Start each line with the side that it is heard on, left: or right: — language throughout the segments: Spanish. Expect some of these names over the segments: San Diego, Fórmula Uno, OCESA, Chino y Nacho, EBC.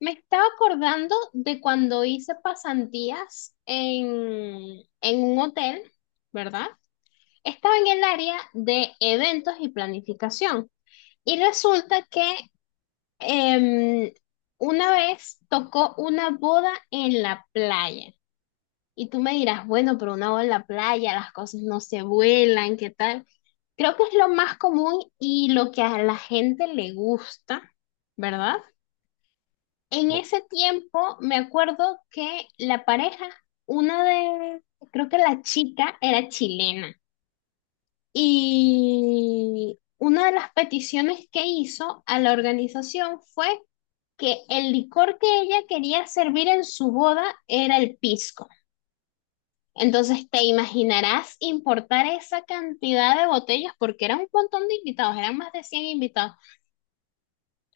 left: Me estaba acordando de cuando hice pasantías en un hotel, ¿verdad? Estaba en el área de eventos y planificación. Y resulta que em, una vez tocó una boda en la playa. Y tú me dirás, bueno, pero una boda en la playa, las cosas no se vuelan, ¿qué tal? Creo que es lo más común y lo que a la gente le gusta, ¿verdad? En
right: No.
left: ese tiempo me acuerdo que la pareja, una de, creo que la chica era chilena y una de las peticiones que hizo a la organización fue que el licor que ella quería servir en su boda era el pisco. Entonces te imaginarás importar esa cantidad de botellas porque era un montón de invitados, eran más de 100 invitados.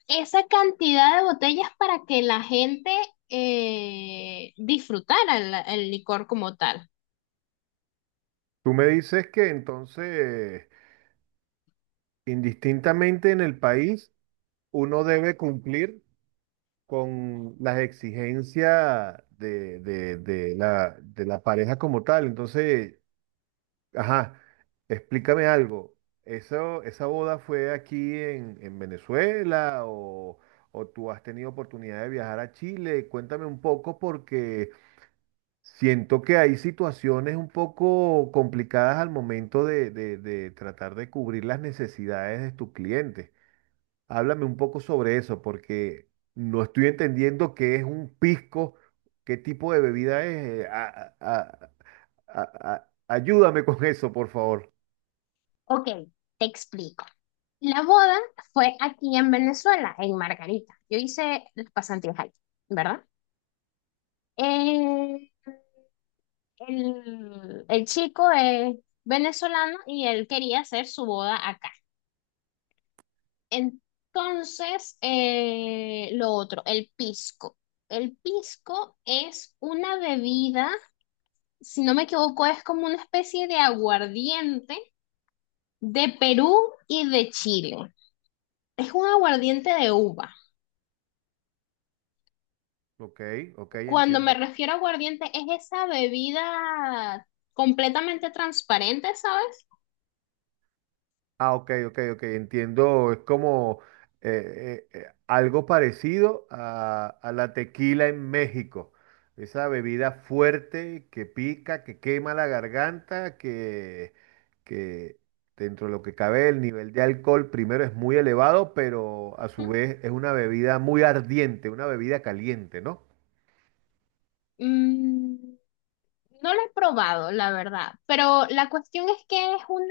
left: Esa cantidad de botellas para que la gente disfrutara el licor como tal.
right: Tú me dices que entonces, indistintamente en el país, uno debe cumplir con las exigencias de la pareja como tal. Entonces, ajá, explícame algo. ¿Eso, esa boda fue aquí en Venezuela, o tú has tenido oportunidad de viajar a Chile? Cuéntame un poco porque siento que hay situaciones un poco complicadas al momento de tratar de cubrir las necesidades de tus clientes. Háblame un poco sobre eso, porque no estoy entendiendo qué es un pisco, qué tipo de bebida es. Ayúdame con eso, por favor.
left: Ok, te explico. La boda fue aquí en Venezuela, en Margarita. Yo hice las pasantías ahí, ¿verdad? Eh, el chico es venezolano y él quería hacer su boda acá. Entonces, lo otro, el pisco. El pisco es una bebida, si no me equivoco, es como una especie de aguardiente de Perú y de Chile. Es un aguardiente de uva.
right: Ok, ok,
left: Cuando me
right: entiendo.
left: refiero a aguardiente, es esa bebida completamente transparente, ¿sabes?
right: Ah, ok, ok, ok, entiendo. Es como algo parecido a la tequila en México. Esa bebida fuerte que pica, que quema la garganta, que dentro de lo que cabe, el nivel de alcohol primero es muy elevado, pero a su vez es una bebida muy ardiente, una bebida caliente, ¿no?
left: Mm, no lo he probado, la verdad, pero la cuestión es que es un,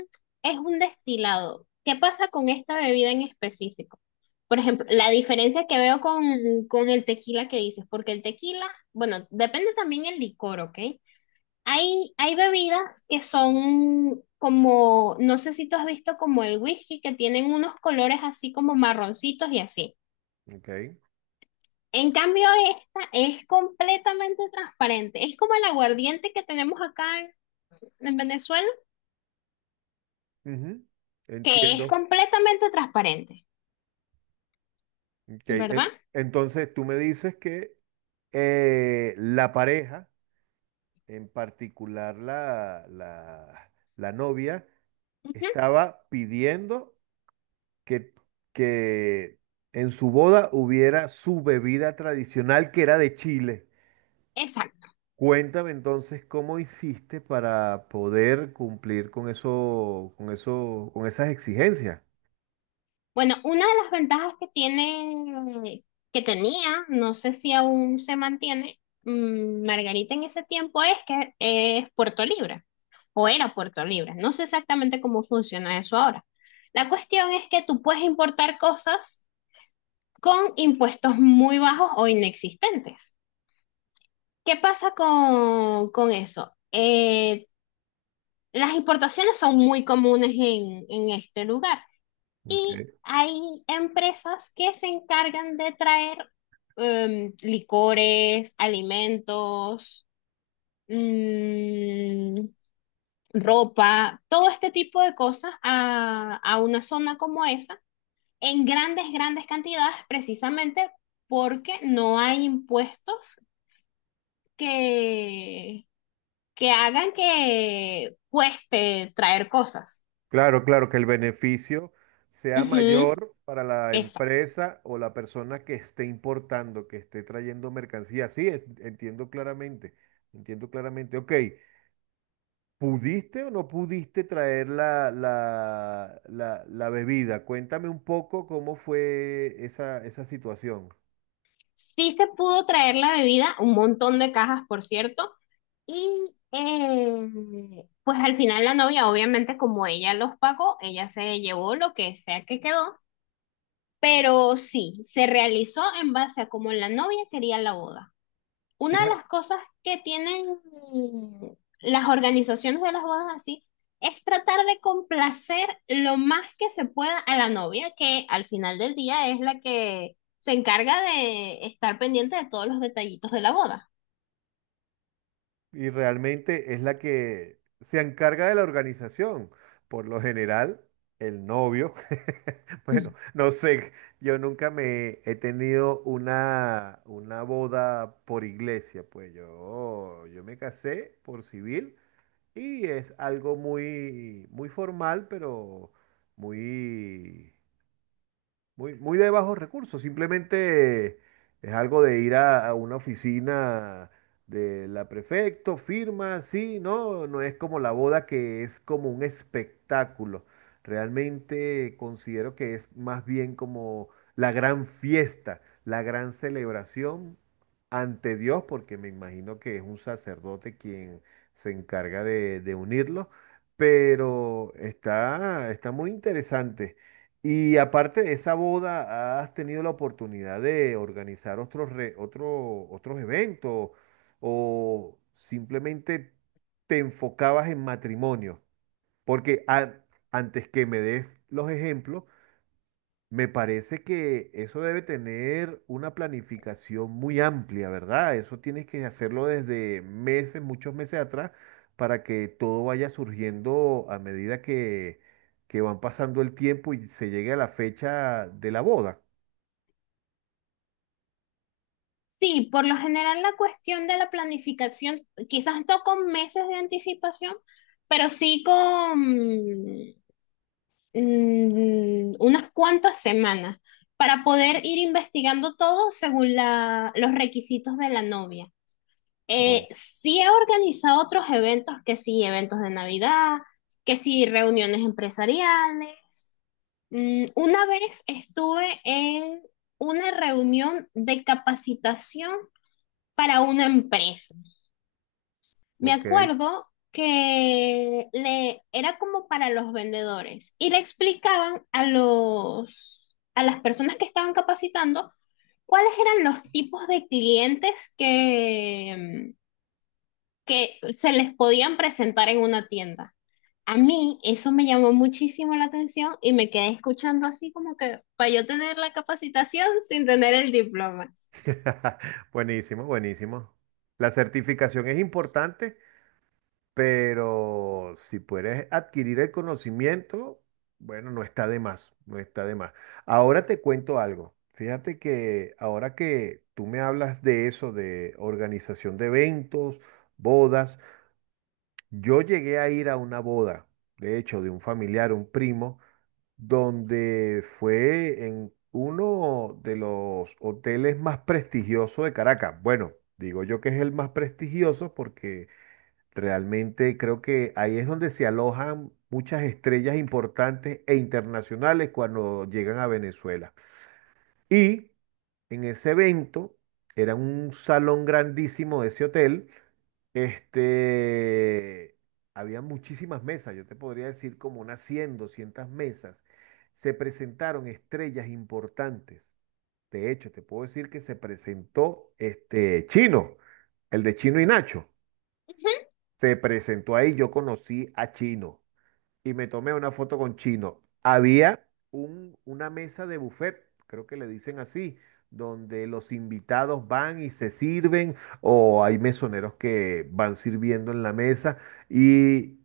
left: es un destilado. ¿Qué pasa con esta bebida en específico? Por ejemplo, la diferencia que veo con, con el tequila, que dices, porque el tequila, bueno, depende también el licor, ¿ok? Hay bebidas que son como, no sé si tú has visto, como el whisky, que tienen unos colores así como marroncitos y así.
right: Ok,
left: En cambio, esta es completamente transparente. Es como el aguardiente que tenemos acá en Venezuela,
right: ujú,
left: que es
right: entiendo.
left: completamente transparente,
right: Ok,
left: ¿verdad?
right: entonces tú me dices que la pareja, en particular la novia,
left: Ujú.
right: estaba pidiendo que, que en su boda hubiera su bebida tradicional, que era de Chile. Cuéntame entonces cómo hiciste para poder cumplir con esas exigencias.
left: Bueno, una de las ventajas que tiene, que tenía, no sé si aún se mantiene, Margarita en ese tiempo, es que es Puerto Libre, o era Puerto Libre. No sé exactamente cómo funciona eso ahora. La cuestión es que tú puedes importar cosas con impuestos muy bajos o inexistentes. ¿Qué pasa con eso? Las importaciones son muy comunes en este lugar. Y
right: Ok.
left: hay empresas que se encargan de traer licores, alimentos, mm, ropa, todo este tipo de cosas a una zona como esa en grandes, grandes cantidades, precisamente porque no hay impuestos que, que hagan que cueste traer cosas.
right: Claro, claro, que el beneficio sea
left: Ujú,
right: mayor para la
left: exacto.
right: empresa o la persona que esté importando, que esté trayendo mercancía. Sí, entiendo claramente. Ok, ¿pudiste o no pudiste traer la bebida? Cuéntame un poco cómo fue esa situación.
left: Sí se pudo traer la bebida, un montón de cajas, por cierto, y pues al final la novia, obviamente, como ella los pagó, ella se llevó lo que sea que quedó, pero sí, se realizó en base a como la novia quería la boda. Una de
right: Fija-
left: las cosas que tienen, mm, las organizaciones de las bodas así, es tratar de complacer lo más que se pueda a la novia, que al final del día es la que se encarga de estar pendiente de todos los detallitos de la boda.
right: y realmente es la que se encarga de la organización. Por lo general, el novio, bueno, no sé, yo nunca me he tenido una boda por iglesia, pues yo me casé por civil y es algo muy, muy formal, pero muy, muy, muy de bajos recursos, simplemente es algo de ir a una oficina de la prefecto, firma, sí, no, no es como la boda, que es como un espectáculo. Realmente considero que es más bien como la gran fiesta, la gran celebración ante Dios, porque me imagino que es un sacerdote quien se encarga de unirlos, pero está muy interesante. Y aparte de esa boda, ¿has tenido la oportunidad de organizar otros eventos, o simplemente te enfocabas en matrimonio? Porque antes que me des los ejemplos, me parece que eso debe tener una planificación muy amplia, ¿verdad? Eso tienes que hacerlo desde meses, muchos meses atrás, para que todo vaya surgiendo a medida que van pasando el tiempo y se llegue a la fecha de la boda.
left: Sí, por lo general la cuestión de la planificación, quizás no con meses de anticipación, pero sí con unas cuantas semanas, para poder ir investigando todo según los requisitos de la novia.
right: Oh,
left: Sí he organizado otros eventos, que sí, eventos de Navidad, que sí, reuniones empresariales. Mm, una vez estuve en una reunión de capacitación para una empresa. Me
right: ok.
left: acuerdo que le era como para los vendedores, y le explicaban a los a las personas que estaban capacitando cuáles eran los tipos de clientes que se les podían presentar en una tienda. A mí eso me llamó muchísimo la atención y me quedé escuchando así como que para yo tener la capacitación sin tener el diploma.
right: Buenísimo, buenísimo. La certificación es importante, pero si puedes adquirir el conocimiento, bueno, no está de más, no está de más. Ahora te cuento algo. Fíjate que ahora que tú me hablas de eso, de organización de eventos, bodas, yo llegué a ir a una boda, de hecho, de un familiar, un primo, donde fue en uno de los hoteles más prestigiosos de Caracas. Bueno, digo yo que es el más prestigioso porque realmente creo que ahí es donde se alojan muchas estrellas importantes e internacionales cuando llegan a Venezuela. Y en ese evento, era un salón grandísimo de ese hotel, este, había muchísimas mesas, yo te podría decir como unas 100, 200 mesas. Se presentaron estrellas importantes. De hecho, te puedo decir que se presentó este Chino, el de Chino y Nacho.
left: Ujú.
right: Se presentó ahí, yo conocí a Chino y me tomé una foto con Chino. Había una mesa de buffet, creo que le dicen así, donde los invitados van y se sirven, o hay mesoneros que van sirviendo en la mesa. Y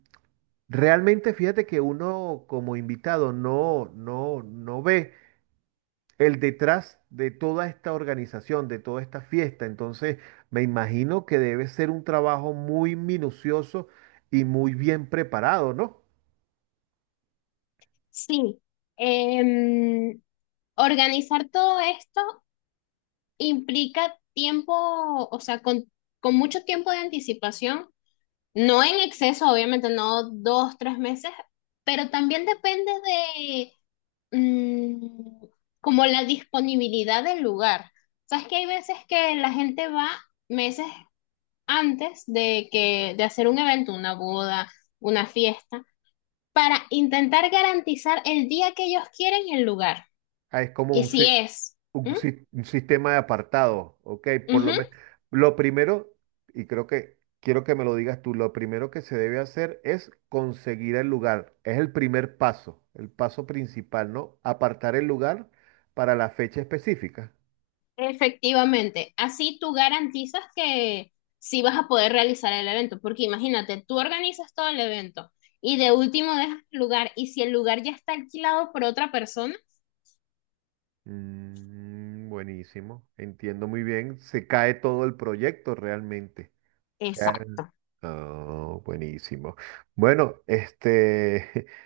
right: realmente fíjate que uno como invitado no, no, no ve el detrás de toda esta organización, de toda esta fiesta. Entonces, me imagino que debe ser un trabajo muy minucioso y muy bien preparado, ¿no?
left: Sí, em, organizar todo esto implica tiempo, o sea, con mucho tiempo de anticipación, no en exceso, obviamente, no dos, tres meses, pero también depende de mm, como la disponibilidad del lugar. Sabes que hay veces que la gente va meses antes de que de hacer un evento, una boda, una fiesta, para intentar garantizar el día que ellos quieren y el lugar.
right: Ah, es como
left: Y
right: un,
left: si
right: ci-
left: es,
right: un,
left: ¿Mm?
right: sis- un sistema de apartado, ¿ok? Por
left: Ujú.
right: lo menos, lo primero, y creo que quiero que me lo digas tú, lo primero que se debe hacer es conseguir el lugar. Es el primer paso, el paso principal, ¿no? Apartar el lugar para la fecha específica.
left: Efectivamente, así tú garantizas que sí vas a poder realizar el evento, porque imagínate, tú organizas todo el evento y de último dejas el lugar, y si el lugar ya está alquilado por otra persona,
right: Mm, buenísimo, entiendo muy bien. Se cae todo el proyecto realmente. O sea,
left: exacto.
right: oh, buenísimo. Bueno,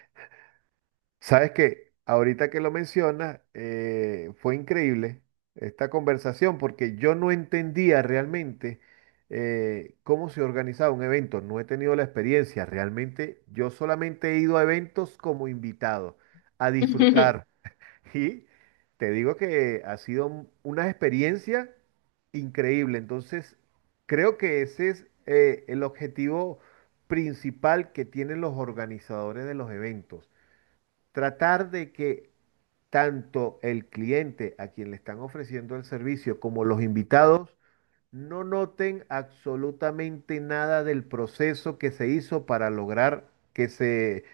right: sabes que ahorita que lo mencionas, fue increíble esta conversación porque yo no entendía realmente cómo se organizaba un evento. No he tenido la experiencia. Realmente yo solamente he ido a eventos como invitado, a disfrutar. Y te digo que ha sido una experiencia increíble. Entonces, creo que ese es el objetivo principal que tienen los organizadores de los eventos. Tratar de que tanto el cliente a quien le están ofreciendo el servicio como los invitados no noten absolutamente nada del proceso que se hizo para lograr que se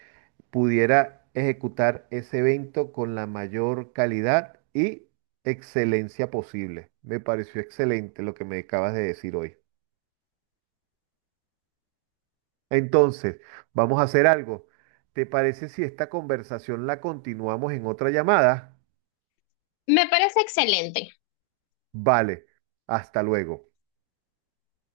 right: pudiera ejecutar ese evento con la mayor calidad y excelencia posible. Me pareció excelente lo que me acabas de decir hoy. Entonces, vamos a hacer algo. ¿Te parece si esta conversación la continuamos en otra llamada?
left: Me parece excelente.
right: Vale, hasta luego.